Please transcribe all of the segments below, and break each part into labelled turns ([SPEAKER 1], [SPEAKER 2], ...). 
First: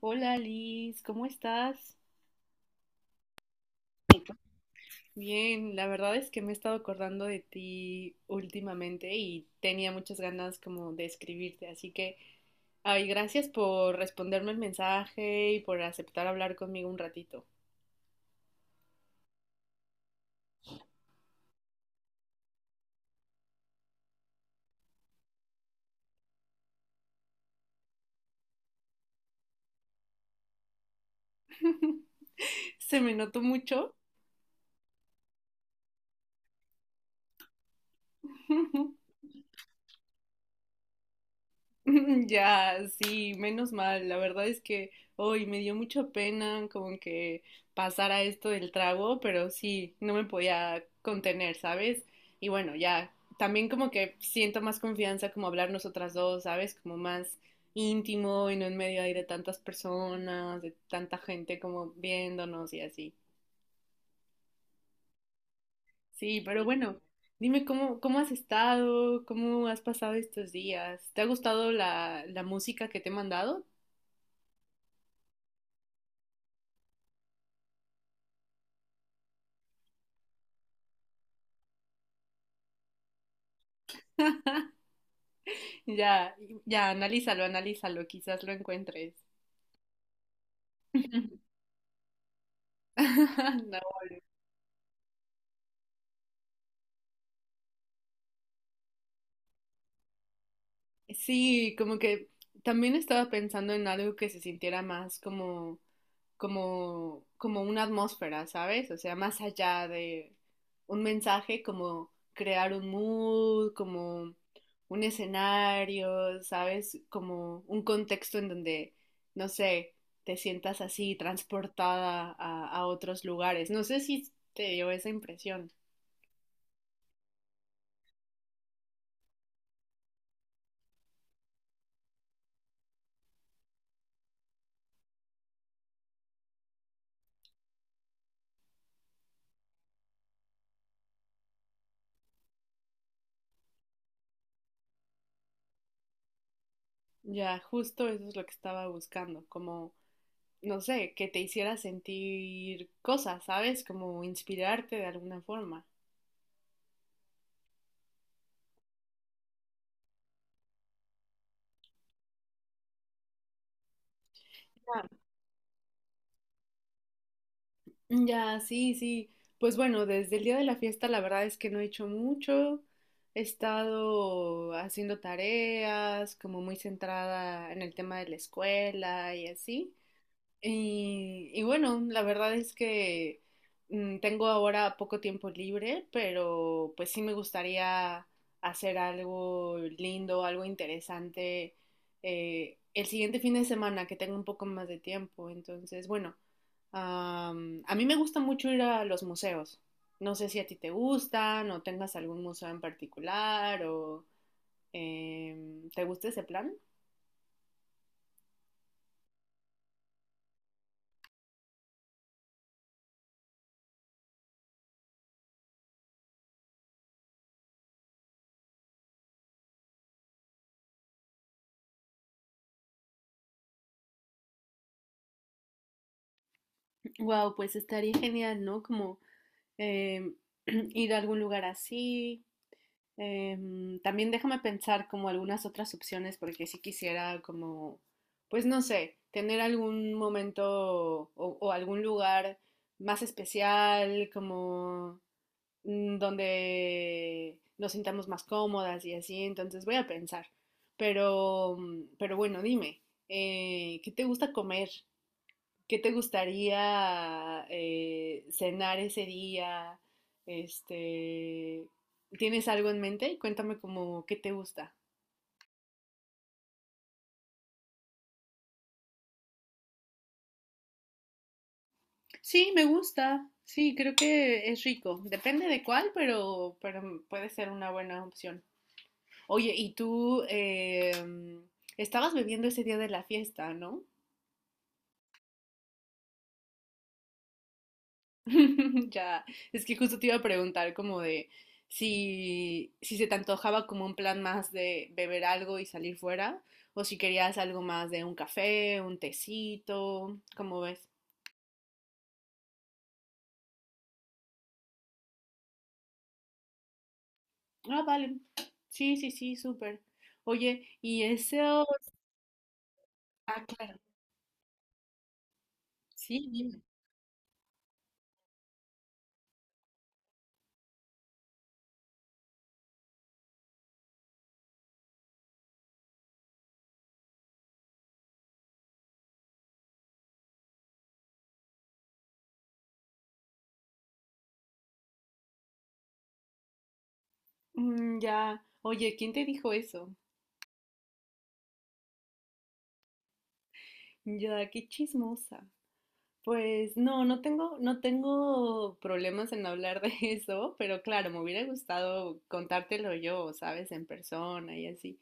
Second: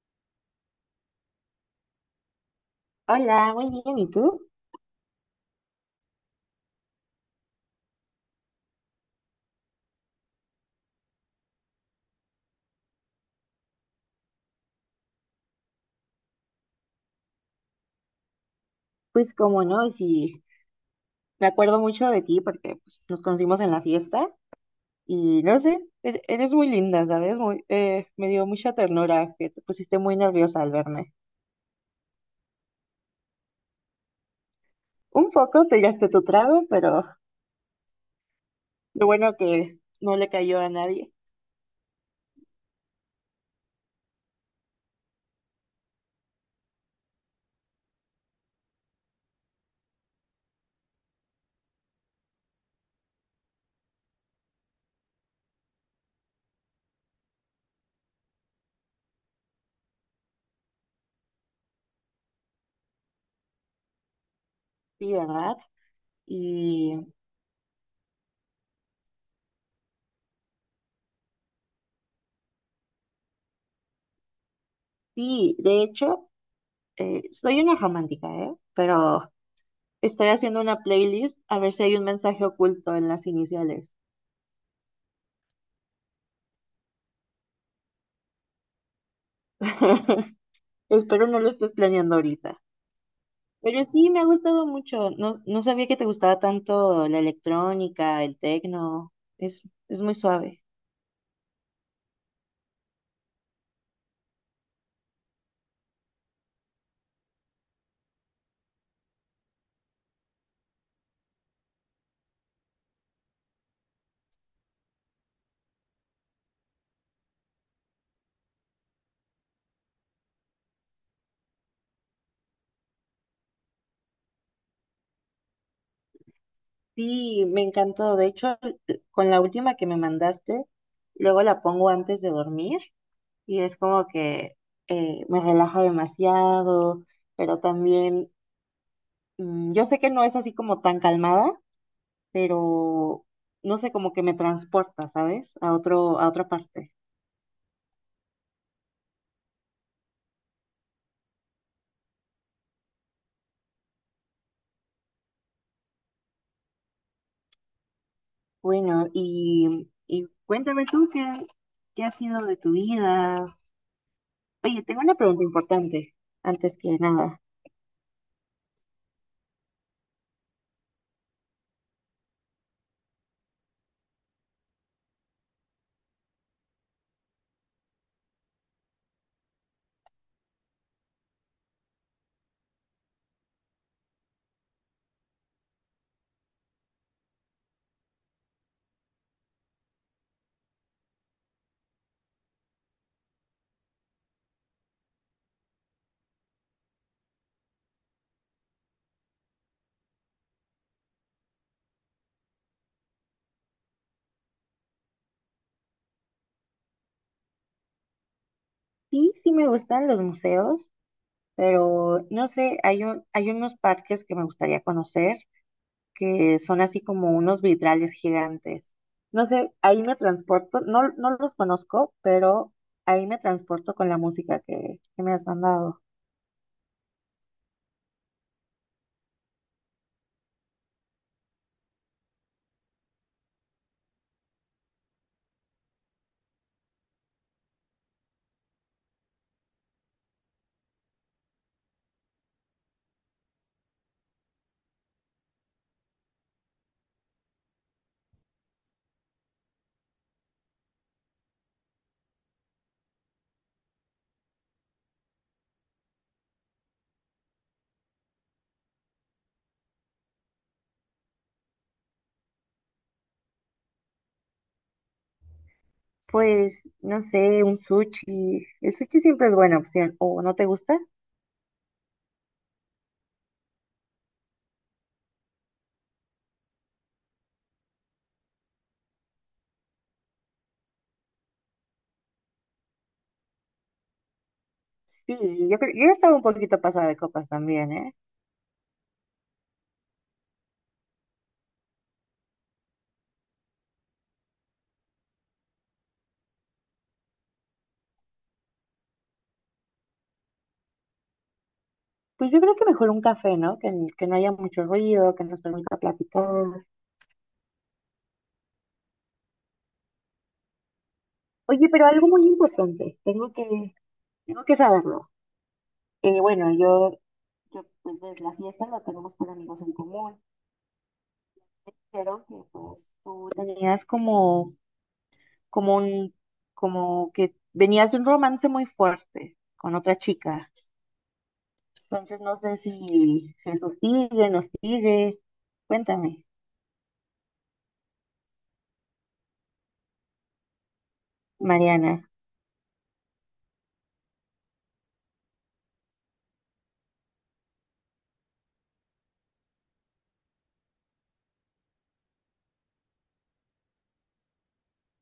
[SPEAKER 1] Hola Liz, ¿cómo estás?
[SPEAKER 2] Hola, muy bien, ¿y tú?
[SPEAKER 1] Bien, la verdad es que me he estado acordando de ti últimamente y tenía muchas ganas como de escribirte, así que, ay, gracias por responderme el mensaje y por aceptar hablar conmigo un ratito.
[SPEAKER 2] Pues como no, sí, me acuerdo mucho de ti porque pues, nos conocimos en la fiesta y no sé, eres muy linda, ¿sabes? Me dio mucha ternura que te pusiste muy nerviosa al verme.
[SPEAKER 1] Se me notó mucho.
[SPEAKER 2] Un poco te tiraste tu trago, pero lo bueno que no le cayó a nadie,
[SPEAKER 1] Ya, sí, menos mal. La verdad es que hoy me dio mucha pena como que pasara esto del trago, pero sí, no me podía contener, ¿sabes? Y bueno, ya, también como que siento más confianza como hablar nosotras dos, ¿sabes? Como más íntimo y no en medio ahí de tantas personas, de tanta gente como viéndonos y así.
[SPEAKER 2] sí, ¿verdad?
[SPEAKER 1] Sí, pero
[SPEAKER 2] Y
[SPEAKER 1] bueno, dime cómo has estado, cómo has pasado estos días. ¿Te ha gustado la música que te he mandado?
[SPEAKER 2] sí, de hecho, soy una romántica, ¿eh? Pero estoy haciendo una playlist a ver si hay un mensaje oculto en las iniciales.
[SPEAKER 1] Ya, ya, analízalo, analízalo, quizás lo encuentres.
[SPEAKER 2] Espero no lo estés planeando ahorita.
[SPEAKER 1] No.
[SPEAKER 2] Pero sí, me ha gustado mucho. No, no sabía que te gustaba tanto la electrónica, el techno. Es, es muy suave.
[SPEAKER 1] Sí, como que también estaba pensando en algo que se sintiera más como, como, como una atmósfera, ¿sabes? O sea, más allá de un mensaje, como crear un mood, como un escenario, ¿sabes? Como un contexto en donde, no sé, te sientas así transportada a otros lugares. No sé si te dio esa impresión.
[SPEAKER 2] Sí, me encantó. De hecho, con la última que me mandaste, luego la pongo antes de dormir y es como que me relaja demasiado, pero también, yo sé que no es así como tan calmada, pero no sé, como que me transporta, ¿sabes? A otro, a otra parte.
[SPEAKER 1] Ya, justo eso es lo que estaba buscando, como, no sé, que te hiciera sentir cosas, ¿sabes? Como inspirarte de alguna forma.
[SPEAKER 2] Bueno, y cuéntame tú qué, qué ha sido de tu vida. Oye, tengo
[SPEAKER 1] Ya.
[SPEAKER 2] una pregunta importante, antes que nada.
[SPEAKER 1] Ya, sí, sí. Pues bueno, desde el día de la fiesta la verdad es que no he hecho mucho. He estado haciendo tareas, como muy centrada en el tema de la escuela y así. Y bueno, la verdad es que tengo ahora poco tiempo libre, pero pues sí me gustaría hacer algo lindo, algo interesante el siguiente fin de semana que tengo un poco más de tiempo. Entonces, bueno, a mí me gusta mucho ir a los museos. No sé si a ti te gustan o tengas algún museo en particular o te gusta ese plan.
[SPEAKER 2] Sí, sí me gustan los museos, pero no sé, hay unos parques que me gustaría conocer que son así como unos vitrales gigantes. No sé, ahí me transporto, no, no los conozco, pero ahí me transporto con la música que me has mandado.
[SPEAKER 1] Wow, pues estaría genial, ¿no? Como eh, ir a algún lugar así. También déjame pensar como algunas otras opciones porque si sí quisiera como, pues no sé, tener algún momento o algún lugar más especial, como donde nos sintamos más cómodas y así, entonces voy a pensar. Pero, pero bueno, dime, ¿qué te gusta comer? ¿Qué te gustaría cenar ese día? Este, ¿tienes algo en mente? Cuéntame como qué te gusta.
[SPEAKER 2] Pues, no sé, un sushi. El sushi siempre es buena opción, ¿o no te gusta?
[SPEAKER 1] Sí, me gusta. Sí, creo que es rico. Depende de cuál, pero puede ser una buena opción. Oye, y tú estabas bebiendo ese día de la fiesta, ¿no?
[SPEAKER 2] Sí, yo estaba un poquito pasada de copas también, ¿eh?
[SPEAKER 1] Ya, es que justo te iba a preguntar como de si, si se te antojaba como un plan más de beber algo y salir fuera, o si querías algo más de un café, un tecito, ¿cómo ves?
[SPEAKER 2] Pues yo creo que mejor un café, ¿no? Que no haya mucho ruido, que nos permita platicar.
[SPEAKER 1] Ah, vale. Sí, sí, sí, súper. Oye, y ese... o-
[SPEAKER 2] Oye, pero algo muy importante,
[SPEAKER 1] Ah, claro.
[SPEAKER 2] tengo que saberlo. Eh,
[SPEAKER 1] Sí,
[SPEAKER 2] bueno,
[SPEAKER 1] dime.
[SPEAKER 2] yo, yo, pues ves, la fiesta la tenemos por amigos en común, pero que pues tú tenías como, como un, como que venías de un romance muy fuerte con otra chica. Entonces no sé si, si eso sigue, nos sigue. Cuéntame,
[SPEAKER 1] Mm, ya. Oye, ¿quién te dijo eso?
[SPEAKER 2] Mariana.
[SPEAKER 1] Ya, qué chismosa. Pues no, no tengo, no tengo problemas en hablar de eso, pero claro, me hubiera gustado contártelo yo, ¿sabes? En persona y así.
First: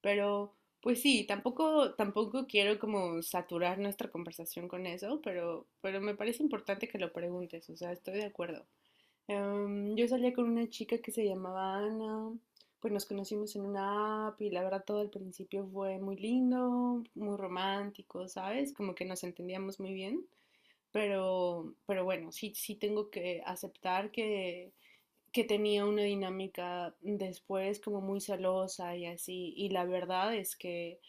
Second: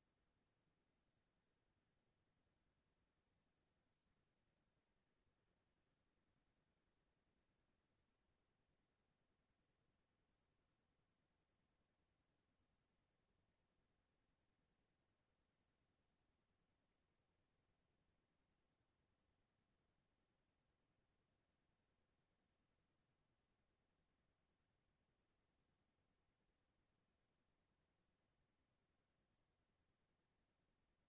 [SPEAKER 1] Pero, pues sí, tampoco, tampoco quiero como saturar nuestra conversación con eso, pero me parece importante que lo preguntes, o sea, estoy de acuerdo. Em, yo salía con una chica que se llamaba Ana, pues nos conocimos en una app y la verdad todo al principio fue muy lindo, muy romántico, ¿sabes? Como que nos entendíamos muy bien. Pero bueno, sí, sí tengo que aceptar que tenía una dinámica después como muy celosa y así. Y la verdad es que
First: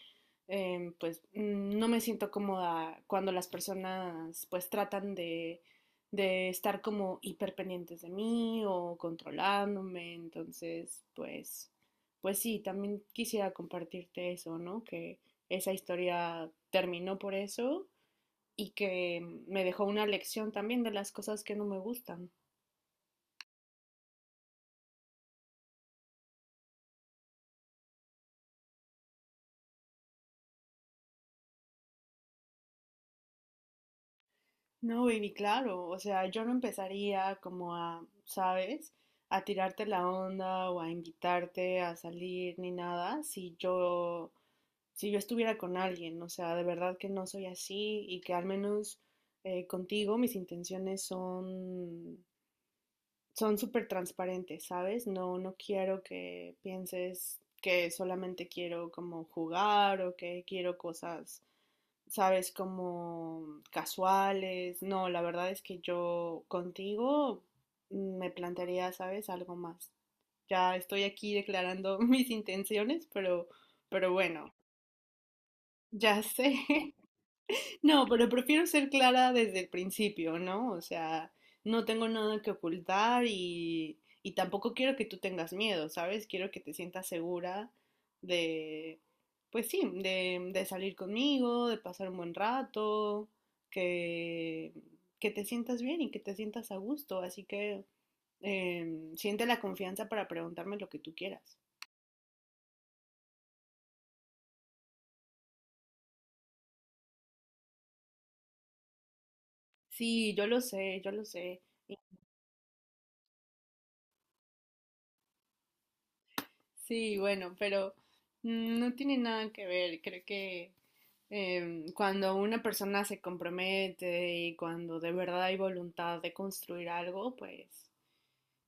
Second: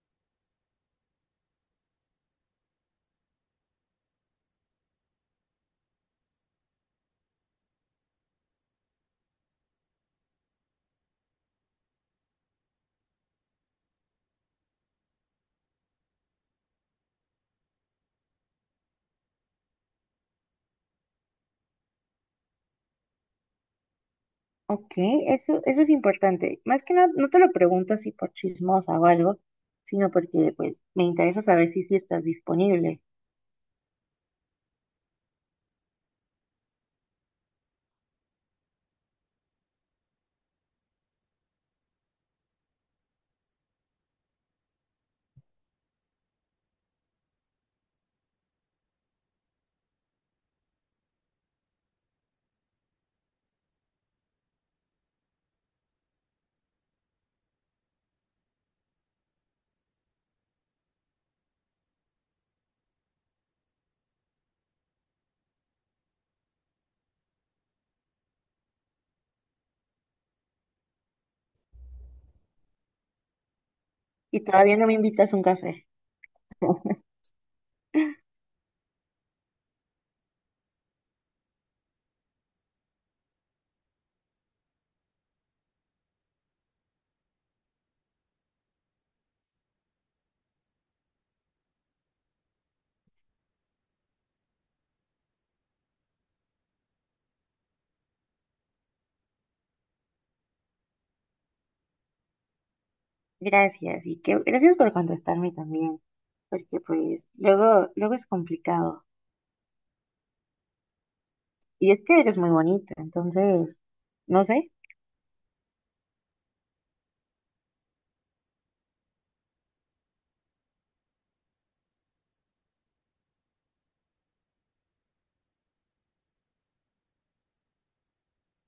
[SPEAKER 1] no me siento cómoda cuando las personas pues tratan de estar como hiperpendientes de mí o controlándome. Entonces, pues, pues sí, también quisiera compartirte eso, ¿no? Que esa historia terminó por eso y que me dejó una lección también de las cosas que no me gustan.
[SPEAKER 2] Ok, eso es importante. Más que nada, no te lo pregunto así por chismosa o algo, sino porque pues me interesa saber si, si estás disponible.
[SPEAKER 1] No, baby, claro, o sea, yo no empezaría como a, ¿sabes? A tirarte la onda o a invitarte a salir ni nada si yo, si yo estuviera con alguien, o sea, de verdad que no soy así y que al menos contigo mis intenciones son súper transparentes, ¿sabes? No, no quiero que pienses que solamente quiero como jugar o que quiero cosas sabes, como casuales. No, la verdad es que yo contigo me plantearía, sabes, algo más. Ya estoy aquí declarando mis intenciones, pero
[SPEAKER 2] Y
[SPEAKER 1] bueno,
[SPEAKER 2] todavía no me invitas a un café.
[SPEAKER 1] ya sé no, pero prefiero ser clara desde el principio, ¿no? O sea, no tengo nada que ocultar y tampoco quiero que tú tengas miedo, ¿sabes? Quiero que te sientas segura de, pues sí, de salir conmigo, de pasar un buen rato, que, que te sientas bien y que te sientas a gusto. Así que siente la confianza para preguntarme lo que tú quieras.
[SPEAKER 2] Gracias, y que gracias por contestarme también, porque pues luego, luego es complicado.
[SPEAKER 1] Sí, yo lo sé, yo lo sé.
[SPEAKER 2] Y es que eres muy bonita, entonces, no sé.
[SPEAKER 1] Sí, bueno, pero no tiene nada que ver. Creo que cuando una persona se compromete y cuando de verdad hay voluntad de construir algo, pues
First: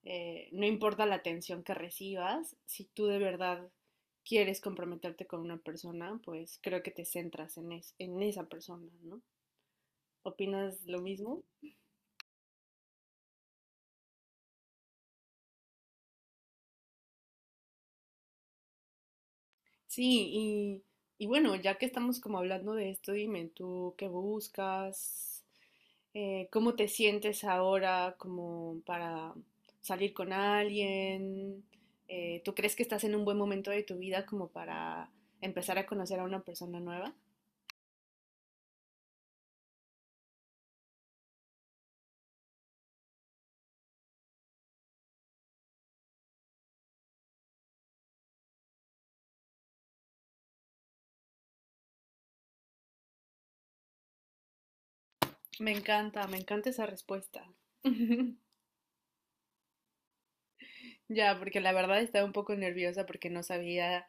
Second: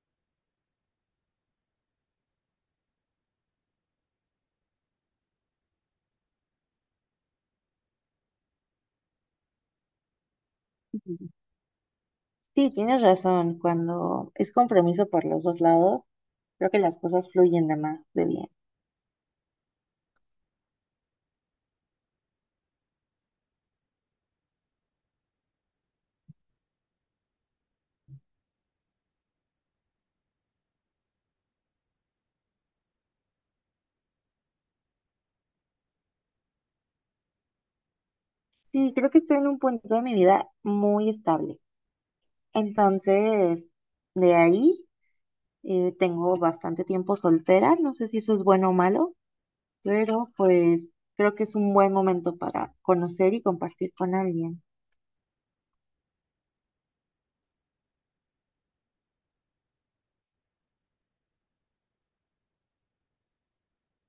[SPEAKER 1] no importa la atención que recibas, si tú de verdad quieres comprometerte con una persona, pues creo que te centras en es- en esa persona, ¿no? ¿Opinas lo
[SPEAKER 2] Ujú.
[SPEAKER 1] mismo?
[SPEAKER 2] Sí, tienes razón, cuando es compromiso por los dos lados, creo que las cosas fluyen de más de bien.
[SPEAKER 1] Sí, y bueno, ya que estamos como hablando de esto, dime tú qué buscas, ¿cómo te sientes ahora como para salir con alguien? ¿Tú crees que estás en un buen momento de tu vida como para empezar a conocer a una persona nueva?
[SPEAKER 2] Sí, creo que estoy en un punto de mi vida muy estable. Entonces, de ahí tengo bastante tiempo soltera, no sé si eso es bueno o malo, pero pues creo que es un buen momento para conocer y compartir con alguien.
[SPEAKER 1] Me encanta esa respuesta. Ya, porque la verdad estaba un poco nerviosa porque no sabía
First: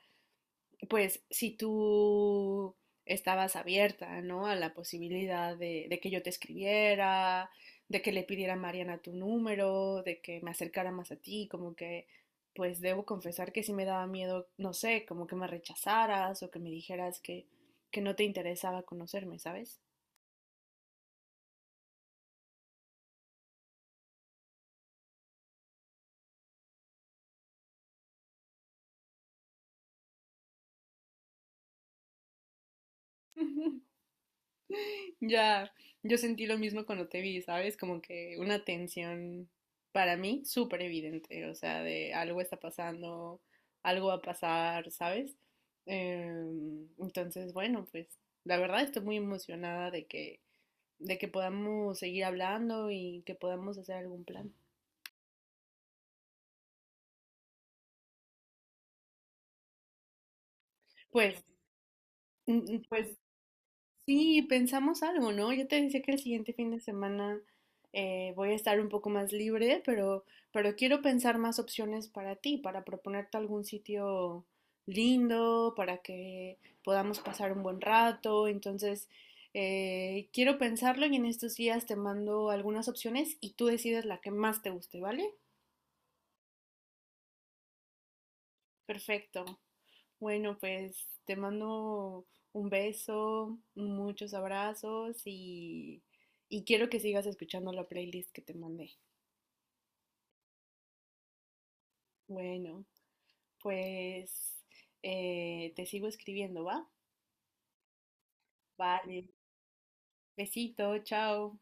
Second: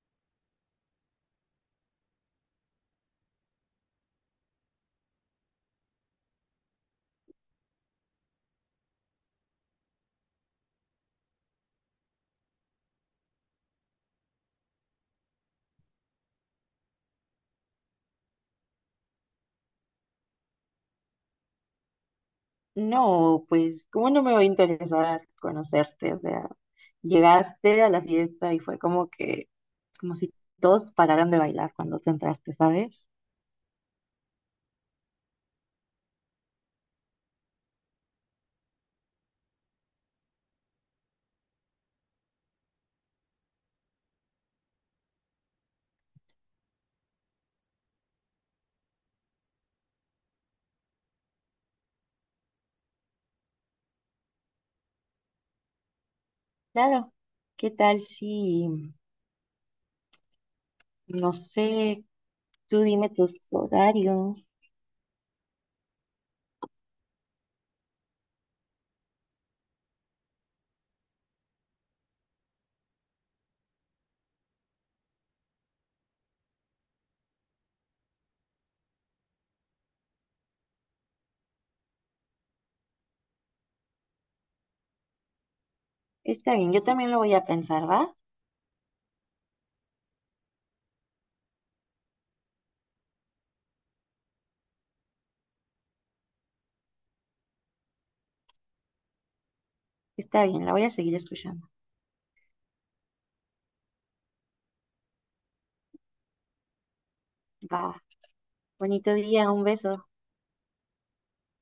[SPEAKER 1] pues si tú estabas abierta, ¿no? A la posibilidad de que yo te escribiera, de que le pidiera a Mariana tu número, de que me acercara más a ti, como que, pues debo confesar que sí me daba miedo, no sé, como que me rechazaras o que me dijeras que no te interesaba conocerme, ¿sabes?
[SPEAKER 2] No, pues, ¿cómo no me va a interesar conocerte? O sea, llegaste a la fiesta y fue como que, como si todos pararan de bailar cuando te entraste, ¿sabes?
[SPEAKER 1] Ya, yo sentí lo mismo cuando te vi, ¿sabes? Como que una tensión para mí súper evidente, o sea, de algo está pasando, algo va a pasar, ¿sabes? Em, entonces, bueno, pues la verdad estoy muy emocionada de que podamos seguir hablando y que podamos hacer algún plan.
[SPEAKER 2] Claro, ¿qué tal si, no
[SPEAKER 1] Pues,
[SPEAKER 2] sé, tú dime
[SPEAKER 1] pues
[SPEAKER 2] tus
[SPEAKER 1] Sí,
[SPEAKER 2] horarios?
[SPEAKER 1] pensamos algo, ¿no? Yo te decía que el siguiente fin de semana voy a estar un poco más libre, pero quiero pensar más opciones para ti, para proponerte algún sitio lindo, para que podamos pasar un buen rato. Entonces, quiero pensarlo y en estos días te mando algunas opciones y tú decides la que más te guste, ¿vale?
[SPEAKER 2] Está bien, yo también lo voy a pensar, ¿va?
[SPEAKER 1] Perfecto. Bueno, pues te mando un beso, muchos abrazos y quiero que sigas escuchando la playlist que te mandé.
[SPEAKER 2] Está bien, la voy a seguir escuchando.
[SPEAKER 1] Bueno, pues te sigo escribiendo, ¿va?
[SPEAKER 2] Va. Bonito
[SPEAKER 1] Vale,
[SPEAKER 2] día, un beso.
[SPEAKER 1] besito, chao.